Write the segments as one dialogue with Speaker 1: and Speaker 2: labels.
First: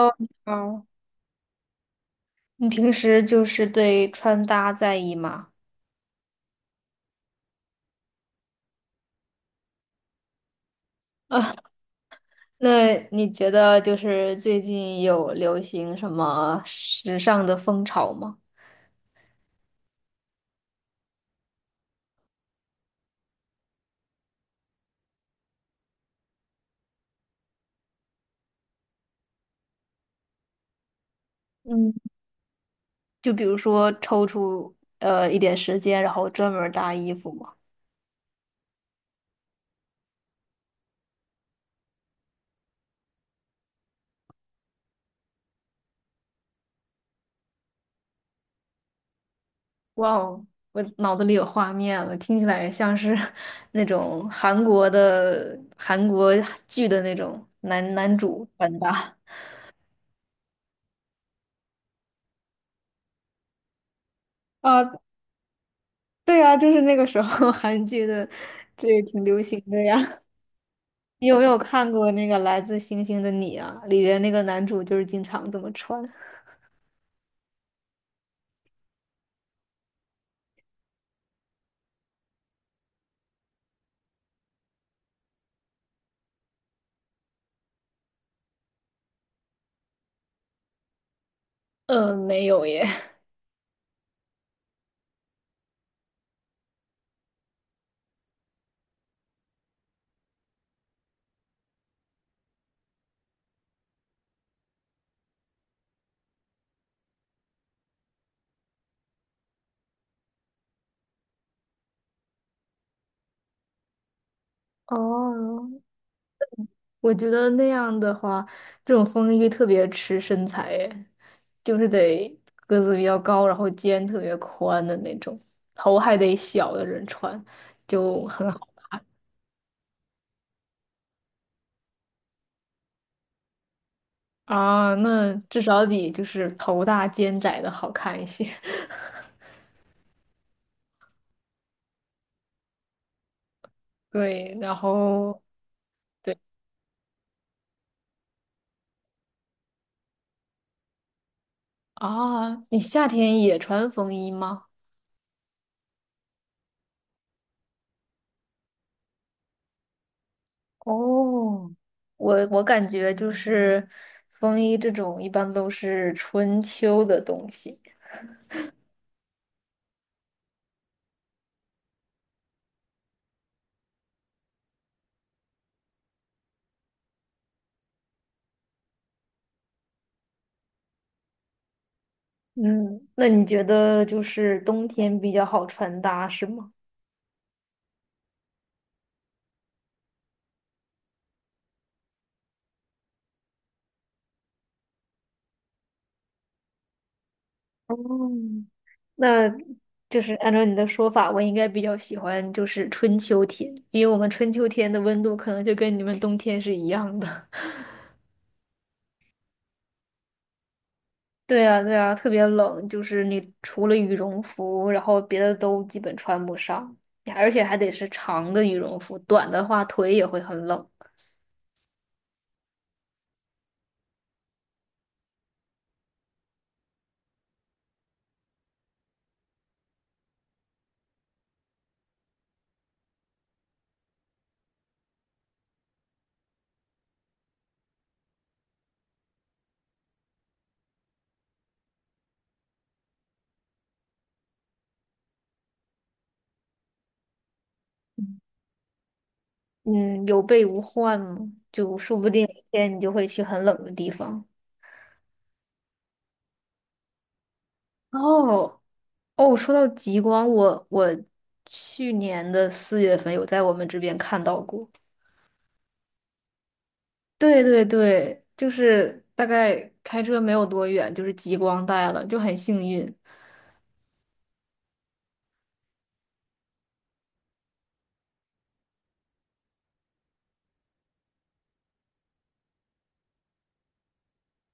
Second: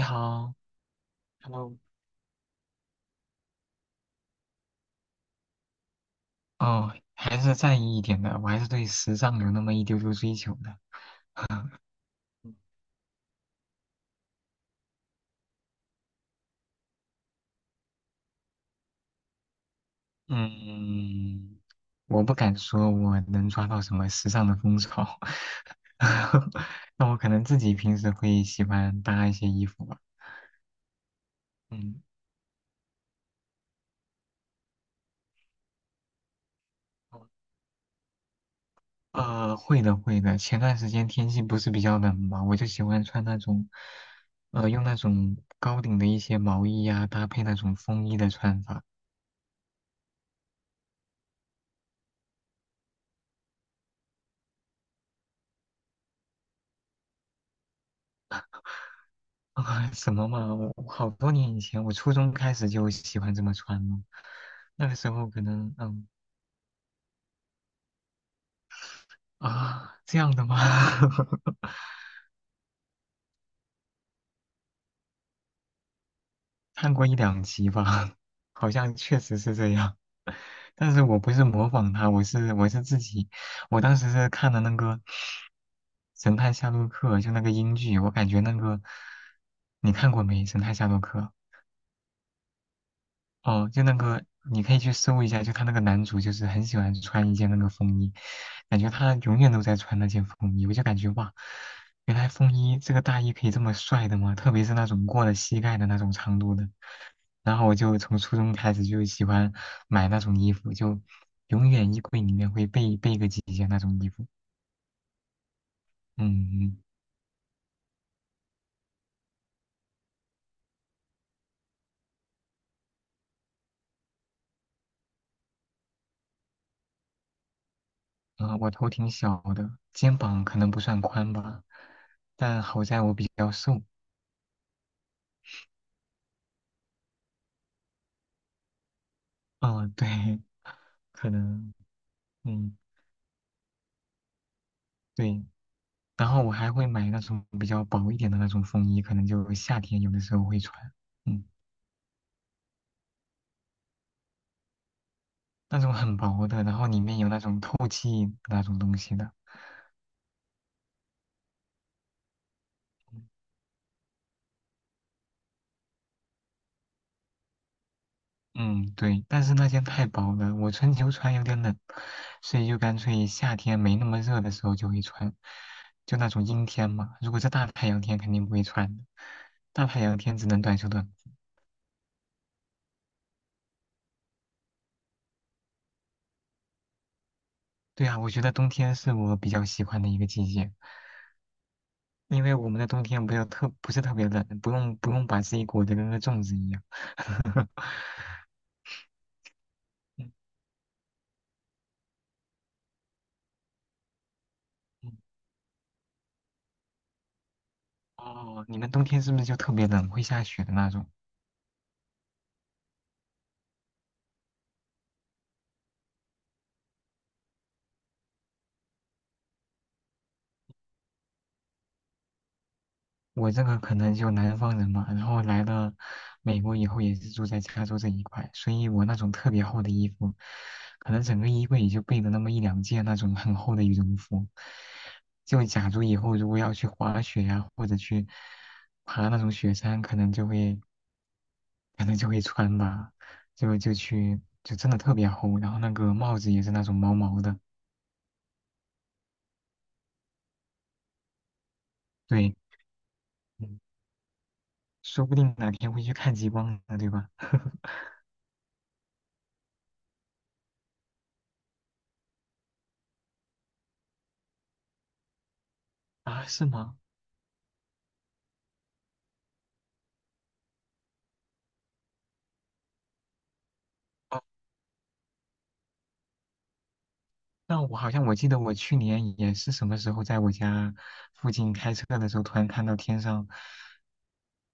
Speaker 1: 你
Speaker 2: 你
Speaker 1: 好
Speaker 2: 好。
Speaker 1: ，Hello。
Speaker 2: 你平时就是对穿搭在意吗？
Speaker 1: 哦，还是在意一点的，我还是对时尚有那么一丢丢追求的。
Speaker 2: 啊，那你觉得就是最近有流行什么时尚的风潮吗？
Speaker 1: 嗯，我不敢说我能抓到什么时尚的风潮，那我可能自己平时会喜欢搭一些衣服吧。
Speaker 2: 嗯，
Speaker 1: 嗯，
Speaker 2: 就比如说抽出一点时间，然后专门儿搭衣服吗？
Speaker 1: 会的，会的。前段时间天气不是比较冷嘛，我就喜欢穿那种，用那种高领的一些毛衣呀、搭配那种风衣的穿法。
Speaker 2: 哇哦，我脑子里有画面了，听起来像是 那种韩国剧的那种男男主穿搭。
Speaker 1: 啊，什么嘛？我好多年以前，我初中开始就喜欢这么穿了。那个
Speaker 2: 啊，
Speaker 1: 时候可能，嗯。
Speaker 2: 对啊，就是那个时候 韩剧的，这也挺流行的
Speaker 1: 啊，这
Speaker 2: 呀。
Speaker 1: 样的吗？
Speaker 2: 你有没有 看过那个《来自星星的你》啊？里边那个男主就是经常这么穿。
Speaker 1: 看过一两集吧，好像确实是这样。但是我不是模仿他，我是自己，我当时是看了那个《神探夏洛克》，就那个英剧，我感觉那个你看过没，《神探夏洛克》？
Speaker 2: 没有耶。
Speaker 1: 哦，就那个，你可以去搜一下，就他那个男主，就是很喜欢穿一件那个风衣，感觉他永远都在穿那件风衣，我就感觉哇，原来风衣这个大衣可以这么帅的吗？特别是那种过了膝盖的那种长度的。然后我就从初中开始就喜欢买那种衣服，就永远衣柜里面会备个几件那种衣服。
Speaker 2: 哦，
Speaker 1: 嗯，
Speaker 2: 我觉得那样的话，这种风衣特别吃身材耶，就是得个子比较高，然后肩特别宽的那种，头还得小的人穿，就很
Speaker 1: 啊、
Speaker 2: 好
Speaker 1: 我头挺小的，肩膀可能不算宽吧，但好在我比较瘦。
Speaker 2: 啊。那 至少比就是头大肩窄的好看一些。
Speaker 1: 嗯，对，可能。嗯，
Speaker 2: 对，然后
Speaker 1: 对。然
Speaker 2: 对
Speaker 1: 后我还会买那种比较薄一点的那种风衣，可能就夏天有的时候会穿。嗯，
Speaker 2: 啊，你夏天也穿风衣吗？
Speaker 1: 那种很薄的，然后里面有那种透气那种东西的。
Speaker 2: 哦，我感觉就是风衣这种一般都是春秋的东西。
Speaker 1: 嗯，对。但是那件太薄了，我春秋穿有点冷，所以就干脆夏天没那么热的时候就会穿，就那种阴天嘛。如果是大太阳天，肯定不会穿的。大太阳天只能短袖短裤。
Speaker 2: 嗯，那你觉得就是冬天比较好穿搭是吗？
Speaker 1: 对啊，我觉得冬天是我比较喜欢的一个季节。因为我们的冬天不要特不是特别冷，不用把自己裹得跟个粽子一样。
Speaker 2: 哦，那就是
Speaker 1: 嗯
Speaker 2: 按照你的说法，我应该比较喜欢就是春秋天，因为我们春秋天的
Speaker 1: 嗯。
Speaker 2: 温度可能就跟你们冬天是一样的。
Speaker 1: 哦，你们冬天是不是就特别冷，会下雪的那种？
Speaker 2: 对啊，对啊，特别冷，就是你除了羽绒服，然后别的都基本穿不上，而且还得是长的羽绒服，短的话腿也会很冷。
Speaker 1: 我这个可能就南方人嘛，然后来了美国以后也是住在加州这一块，所以我那种特别厚的衣服，可能整个衣柜也就备了那么一两件那种很厚的羽绒服。就假如以后如果要去滑雪呀、或者去爬那种雪山，可能就会穿吧，就就去就真的特别厚，然后那个帽子也是那种毛毛的，
Speaker 2: 嗯，有备无患嘛，就说不定有
Speaker 1: 对，
Speaker 2: 一天你就会去很
Speaker 1: 嗯。
Speaker 2: 冷的地方。
Speaker 1: 说不定哪天会去看极光呢，对吧？
Speaker 2: 哦哦，说到极光，我去年的四月份有在我们这边看到过。
Speaker 1: 啊，是吗？
Speaker 2: 对对对，就是大概开车没有多远，就是极光带了，就很幸运。
Speaker 1: 那我好像我记得我去年也是什么时候在我家附近开车的时候，突然看到天上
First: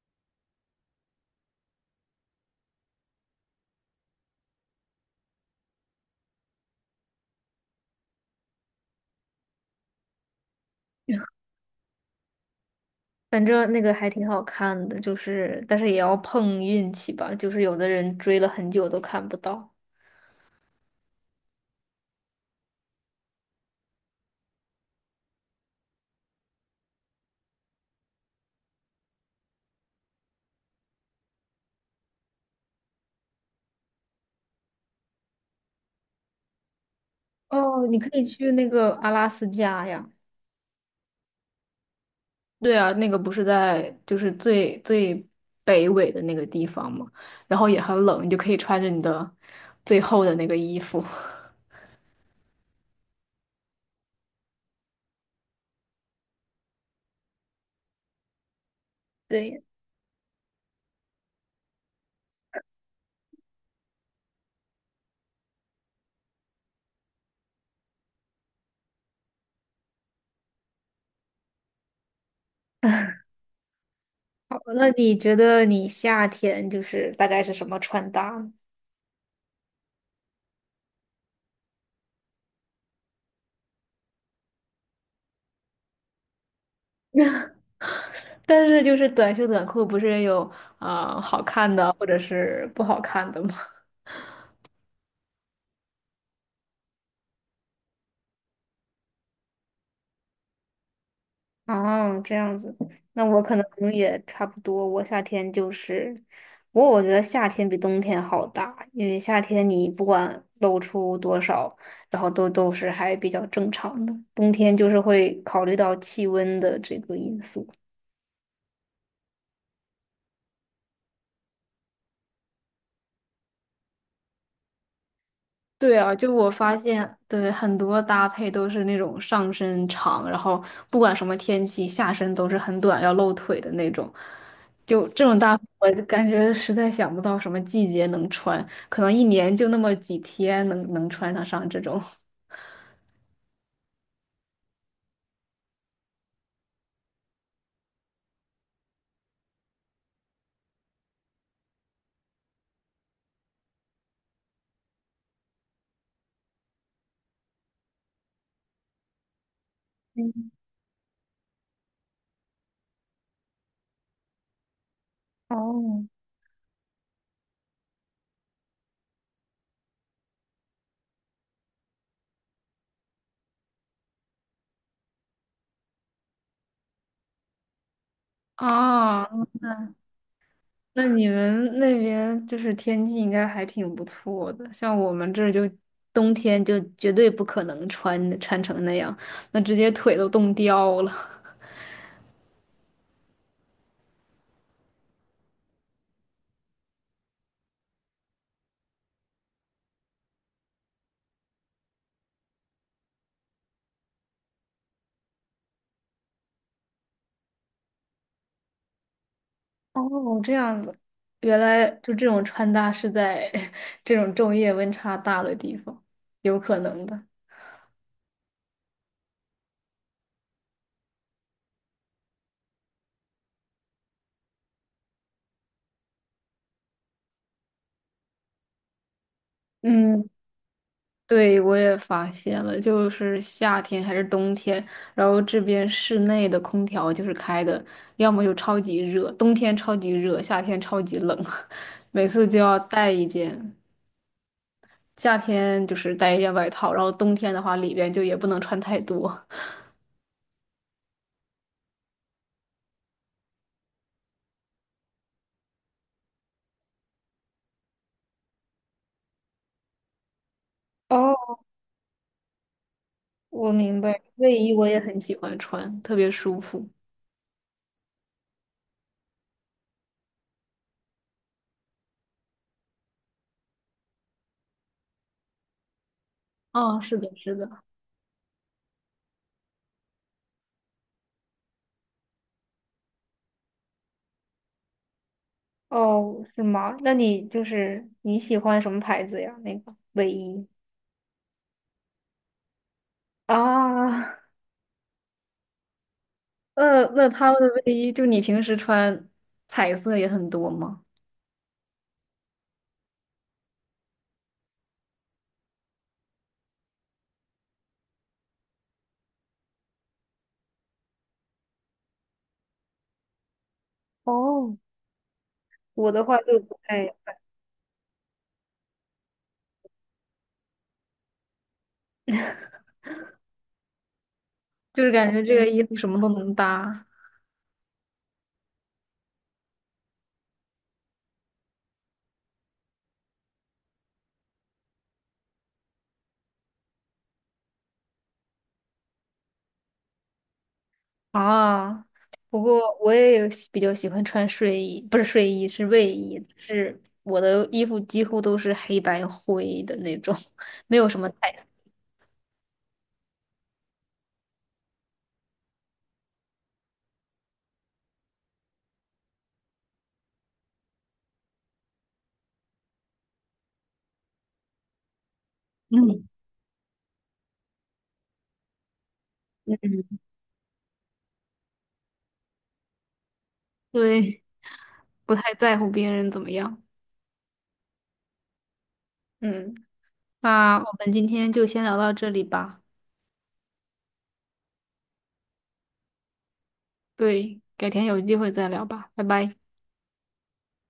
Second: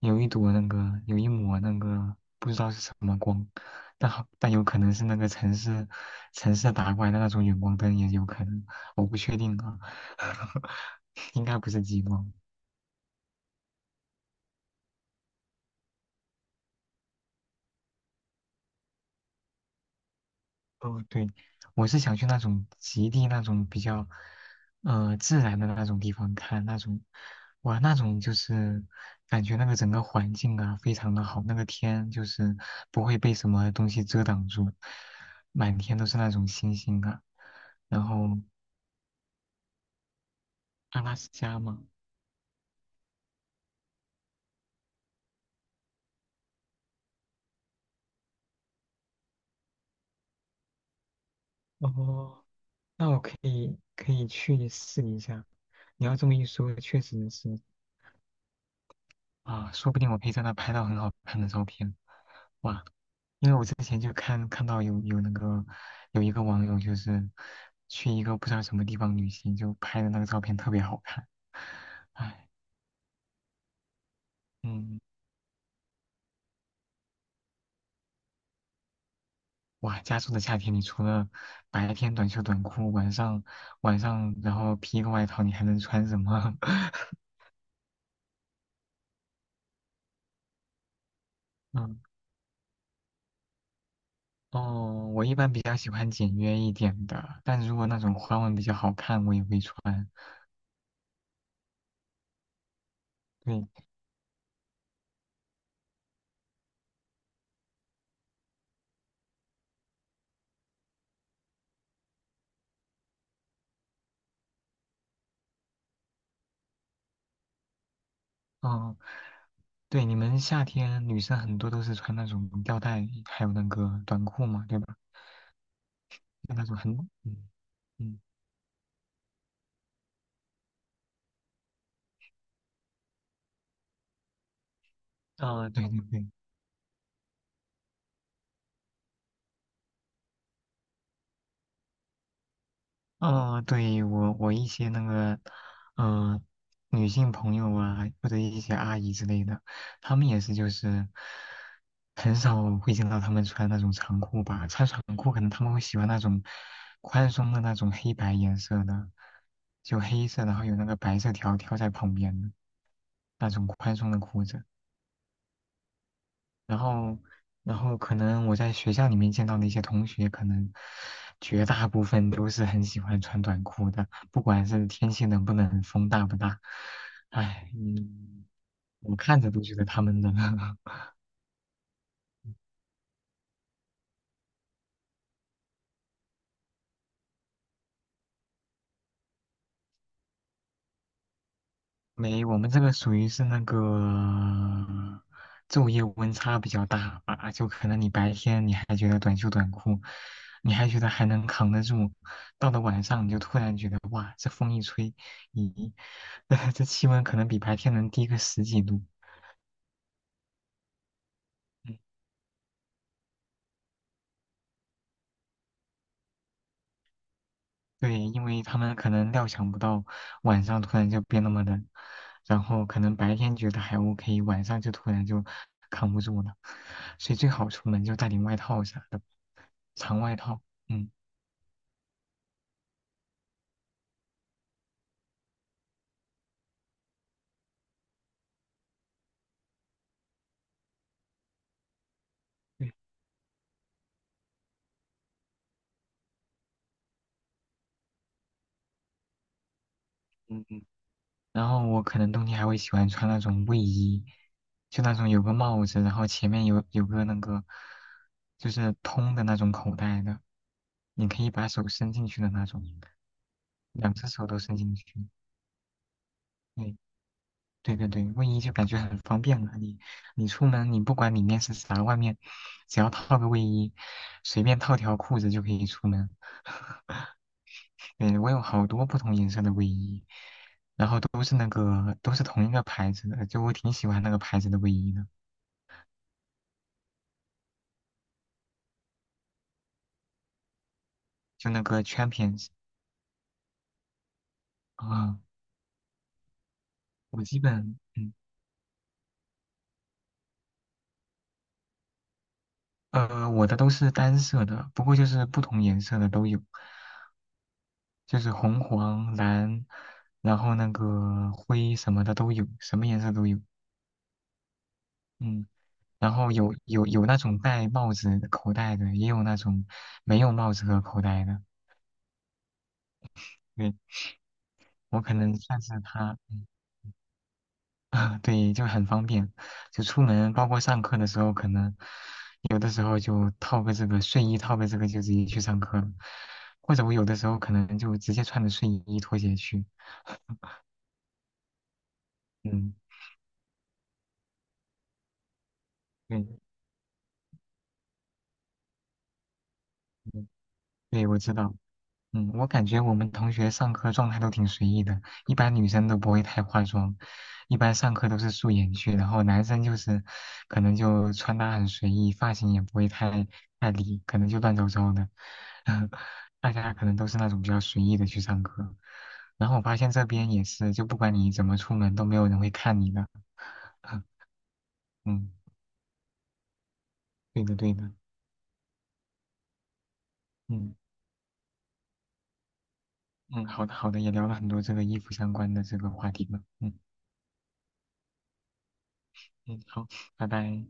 Speaker 1: 有一抹那个不知道是什么光，但有可能是那个城市打过来的那种远光灯，也有可能，我不确定啊，应该不是激光。
Speaker 2: 反正那个还挺好看的，就是但是也要碰运气吧，就是有的人追了很久都看不到。
Speaker 1: 哦，对，我是想去那种极地那种比较，自然的那种地方看那种，哇，那种就是感觉那个整个环境啊非常的好，那个天就是不会被什么东西遮挡住，满天都是那种星星啊。
Speaker 2: 哦，你
Speaker 1: 然
Speaker 2: 可以
Speaker 1: 后
Speaker 2: 去那个阿拉斯加呀。
Speaker 1: 阿拉斯加嘛，
Speaker 2: 对啊，那个不是在就是最北纬的那个地方嘛，然后也很冷，你就可以穿着你的最厚的那个衣服。
Speaker 1: 哦，那我可以去试一下。你要这么一说，确实是。
Speaker 2: 对，
Speaker 1: 啊，说不定我可以在那拍到很好看的照片。哇，因为我之前就看到有那个有一个网友就是去一个不知道什么地方旅行，就拍的那个照片特别好看。唉，
Speaker 2: 那
Speaker 1: 嗯，
Speaker 2: 你觉得你夏天就是大概是什么穿搭呢
Speaker 1: 哇，加州的夏天，你除了白天短袖短裤，晚上然后披一个外套，你还能穿什么？
Speaker 2: 但是就是短袖短裤不是也有好看的
Speaker 1: 嗯，
Speaker 2: 或者是不好看的吗？
Speaker 1: 哦，我一般比较喜欢简约一点的，但如果那种花纹比较好看，我也会穿。
Speaker 2: 哦，这样子，那我可能
Speaker 1: 对，
Speaker 2: 也差不多。我夏天就是，不过我觉得夏天比冬天好搭，因为夏天你不管露出多少，然后都是还比较正常的。冬天就是会考虑到气温的这个因素。
Speaker 1: 嗯，对，你们夏天女生很多都是穿那种吊带，还有那个短裤嘛，对吧？
Speaker 2: 对啊，就我
Speaker 1: 就那
Speaker 2: 发
Speaker 1: 种很，
Speaker 2: 现，
Speaker 1: 嗯
Speaker 2: 对，很多
Speaker 1: 嗯，
Speaker 2: 搭配都是那种上身长，然后不管什么天气，下身都是很短，要露腿的那种。就这种搭配
Speaker 1: 啊、对
Speaker 2: 我
Speaker 1: 对
Speaker 2: 就
Speaker 1: 对，
Speaker 2: 感觉实在想不到什么季节能穿，可能一年就那么几天能穿得上这种。
Speaker 1: 哦，对，我我一些那个，嗯、女性朋友啊，或者一些阿姨之类的，她们也是就是很少会见到她们穿那种长裤吧，穿长裤可能她们会喜欢那种宽松的那种黑白颜色的，就黑色，然后有那个白色条条在旁边的那种宽松的裤子。
Speaker 2: 哦，
Speaker 1: 然后，然后可能我在学校里面见到的一些同学，可能绝大部分都是很喜欢穿短裤的，不管是天气冷不冷，风大不大，唉，嗯，我
Speaker 2: 啊，
Speaker 1: 看着都觉得他们冷。
Speaker 2: 那你们那边就是天气应该还挺不错的，像我们这儿就冬天就绝对不可能穿成那样，那直接腿都冻掉了。
Speaker 1: 没，我们这个属于是那个昼夜温差比较大啊，就可能你白天你还觉得短袖短裤，你还觉得还能扛得住，到了晚上你就突然觉得哇，这风一吹，咦，这气温可能比白天能低个十几度。
Speaker 2: 哦，这样子，原来就这种穿搭是在 这种昼夜温差大的地方，有可能的。
Speaker 1: 对，因为他们可能料想不到晚上突然就变那么冷，然后可能白天觉得还 OK，晚上就突然扛不住了，所以最好出门就带点外套啥的，长
Speaker 2: 嗯，
Speaker 1: 外套。嗯，
Speaker 2: 对，我也发现了，就是夏天还是冬天，然后这边室内的空调就是开的，要么就超级热，冬天超级热，夏天超级冷，每次就要
Speaker 1: 对，
Speaker 2: 带一件，夏天就是带一件外套，然后冬天的话里边就也不能穿太多。
Speaker 1: 嗯嗯。然后我可能冬天还会喜欢穿那种卫衣，就那种有个帽子，然后前面有个那个就是通的那种口袋的，你可以
Speaker 2: 哦，
Speaker 1: 把手伸进去的那种，
Speaker 2: 我明
Speaker 1: 两
Speaker 2: 白，
Speaker 1: 只手
Speaker 2: 卫
Speaker 1: 都
Speaker 2: 衣
Speaker 1: 伸
Speaker 2: 我
Speaker 1: 进
Speaker 2: 也很
Speaker 1: 去。
Speaker 2: 喜欢穿，特别舒服。
Speaker 1: 对。对对对，卫衣就感觉很方便了。你出门，你不管里面是啥，外面只要套个卫衣，随便套条裤子就可以出门。
Speaker 2: 哦，是 的，是的。
Speaker 1: 对，我有好多不同颜色的卫衣，然后都是同一个牌子的，就我挺喜欢那个牌子的卫衣的，
Speaker 2: 哦，是吗？那你就是你喜欢什么牌子呀？那个卫衣
Speaker 1: 就那个 Champions。
Speaker 2: 啊，
Speaker 1: 啊、
Speaker 2: 那
Speaker 1: 我
Speaker 2: 他
Speaker 1: 基
Speaker 2: 们的卫
Speaker 1: 本
Speaker 2: 衣，就
Speaker 1: 嗯。
Speaker 2: 你平时穿彩色也很多吗？
Speaker 1: 我的都是单色的，不过就是不同颜色的都有，就是红黄蓝，然后那个灰什么的都有，什么颜色都有。
Speaker 2: 哦，
Speaker 1: 嗯。
Speaker 2: 我的
Speaker 1: 然
Speaker 2: 话
Speaker 1: 后
Speaker 2: 就不太
Speaker 1: 有那种戴帽子口袋的，也有那种没有帽子和口袋的。对，
Speaker 2: 就是
Speaker 1: 我
Speaker 2: 感
Speaker 1: 可
Speaker 2: 觉这
Speaker 1: 能
Speaker 2: 个
Speaker 1: 算
Speaker 2: 衣服
Speaker 1: 是
Speaker 2: 什么都
Speaker 1: 他，
Speaker 2: 能
Speaker 1: 嗯。
Speaker 2: 搭。
Speaker 1: 对，就很方便，就出门包括上课的时候，可能有的时候就套个这个睡衣，套个这个就直接去上课了，或者我有的时候可能就直接穿着睡衣拖鞋去。
Speaker 2: 啊，不
Speaker 1: 嗯，
Speaker 2: 过我也有喜比较喜欢穿睡衣，不是睡衣，是卫
Speaker 1: 对，
Speaker 2: 衣，
Speaker 1: 嗯。
Speaker 2: 是我的衣服几乎都是黑白灰的那种，
Speaker 1: 对
Speaker 2: 没有什
Speaker 1: 对
Speaker 2: 么
Speaker 1: 我
Speaker 2: 彩
Speaker 1: 知
Speaker 2: 色。
Speaker 1: 道。嗯，我感觉我们同学上课状态都挺随意的，一般女生都不会太化妆，一般上课都是素颜去，然后男生就是可能就穿搭很随意，发型也不会太理，可能就乱糟糟的，
Speaker 2: 嗯
Speaker 1: 大家可能都是那种比较随意的去上课。然后我发现
Speaker 2: 嗯，
Speaker 1: 这边也是，就不管你怎么出门，都没有人会看你的。
Speaker 2: 对。不
Speaker 1: 嗯，
Speaker 2: 太在乎别人怎么样。
Speaker 1: 对的对的，
Speaker 2: 嗯，那我
Speaker 1: 嗯
Speaker 2: 们今天就先聊到这里吧，
Speaker 1: 嗯，好的好的，也聊了很多这个衣服相关的这个话题了，嗯
Speaker 2: 对，改天有机会再聊吧，拜拜。
Speaker 1: 嗯，好，拜拜。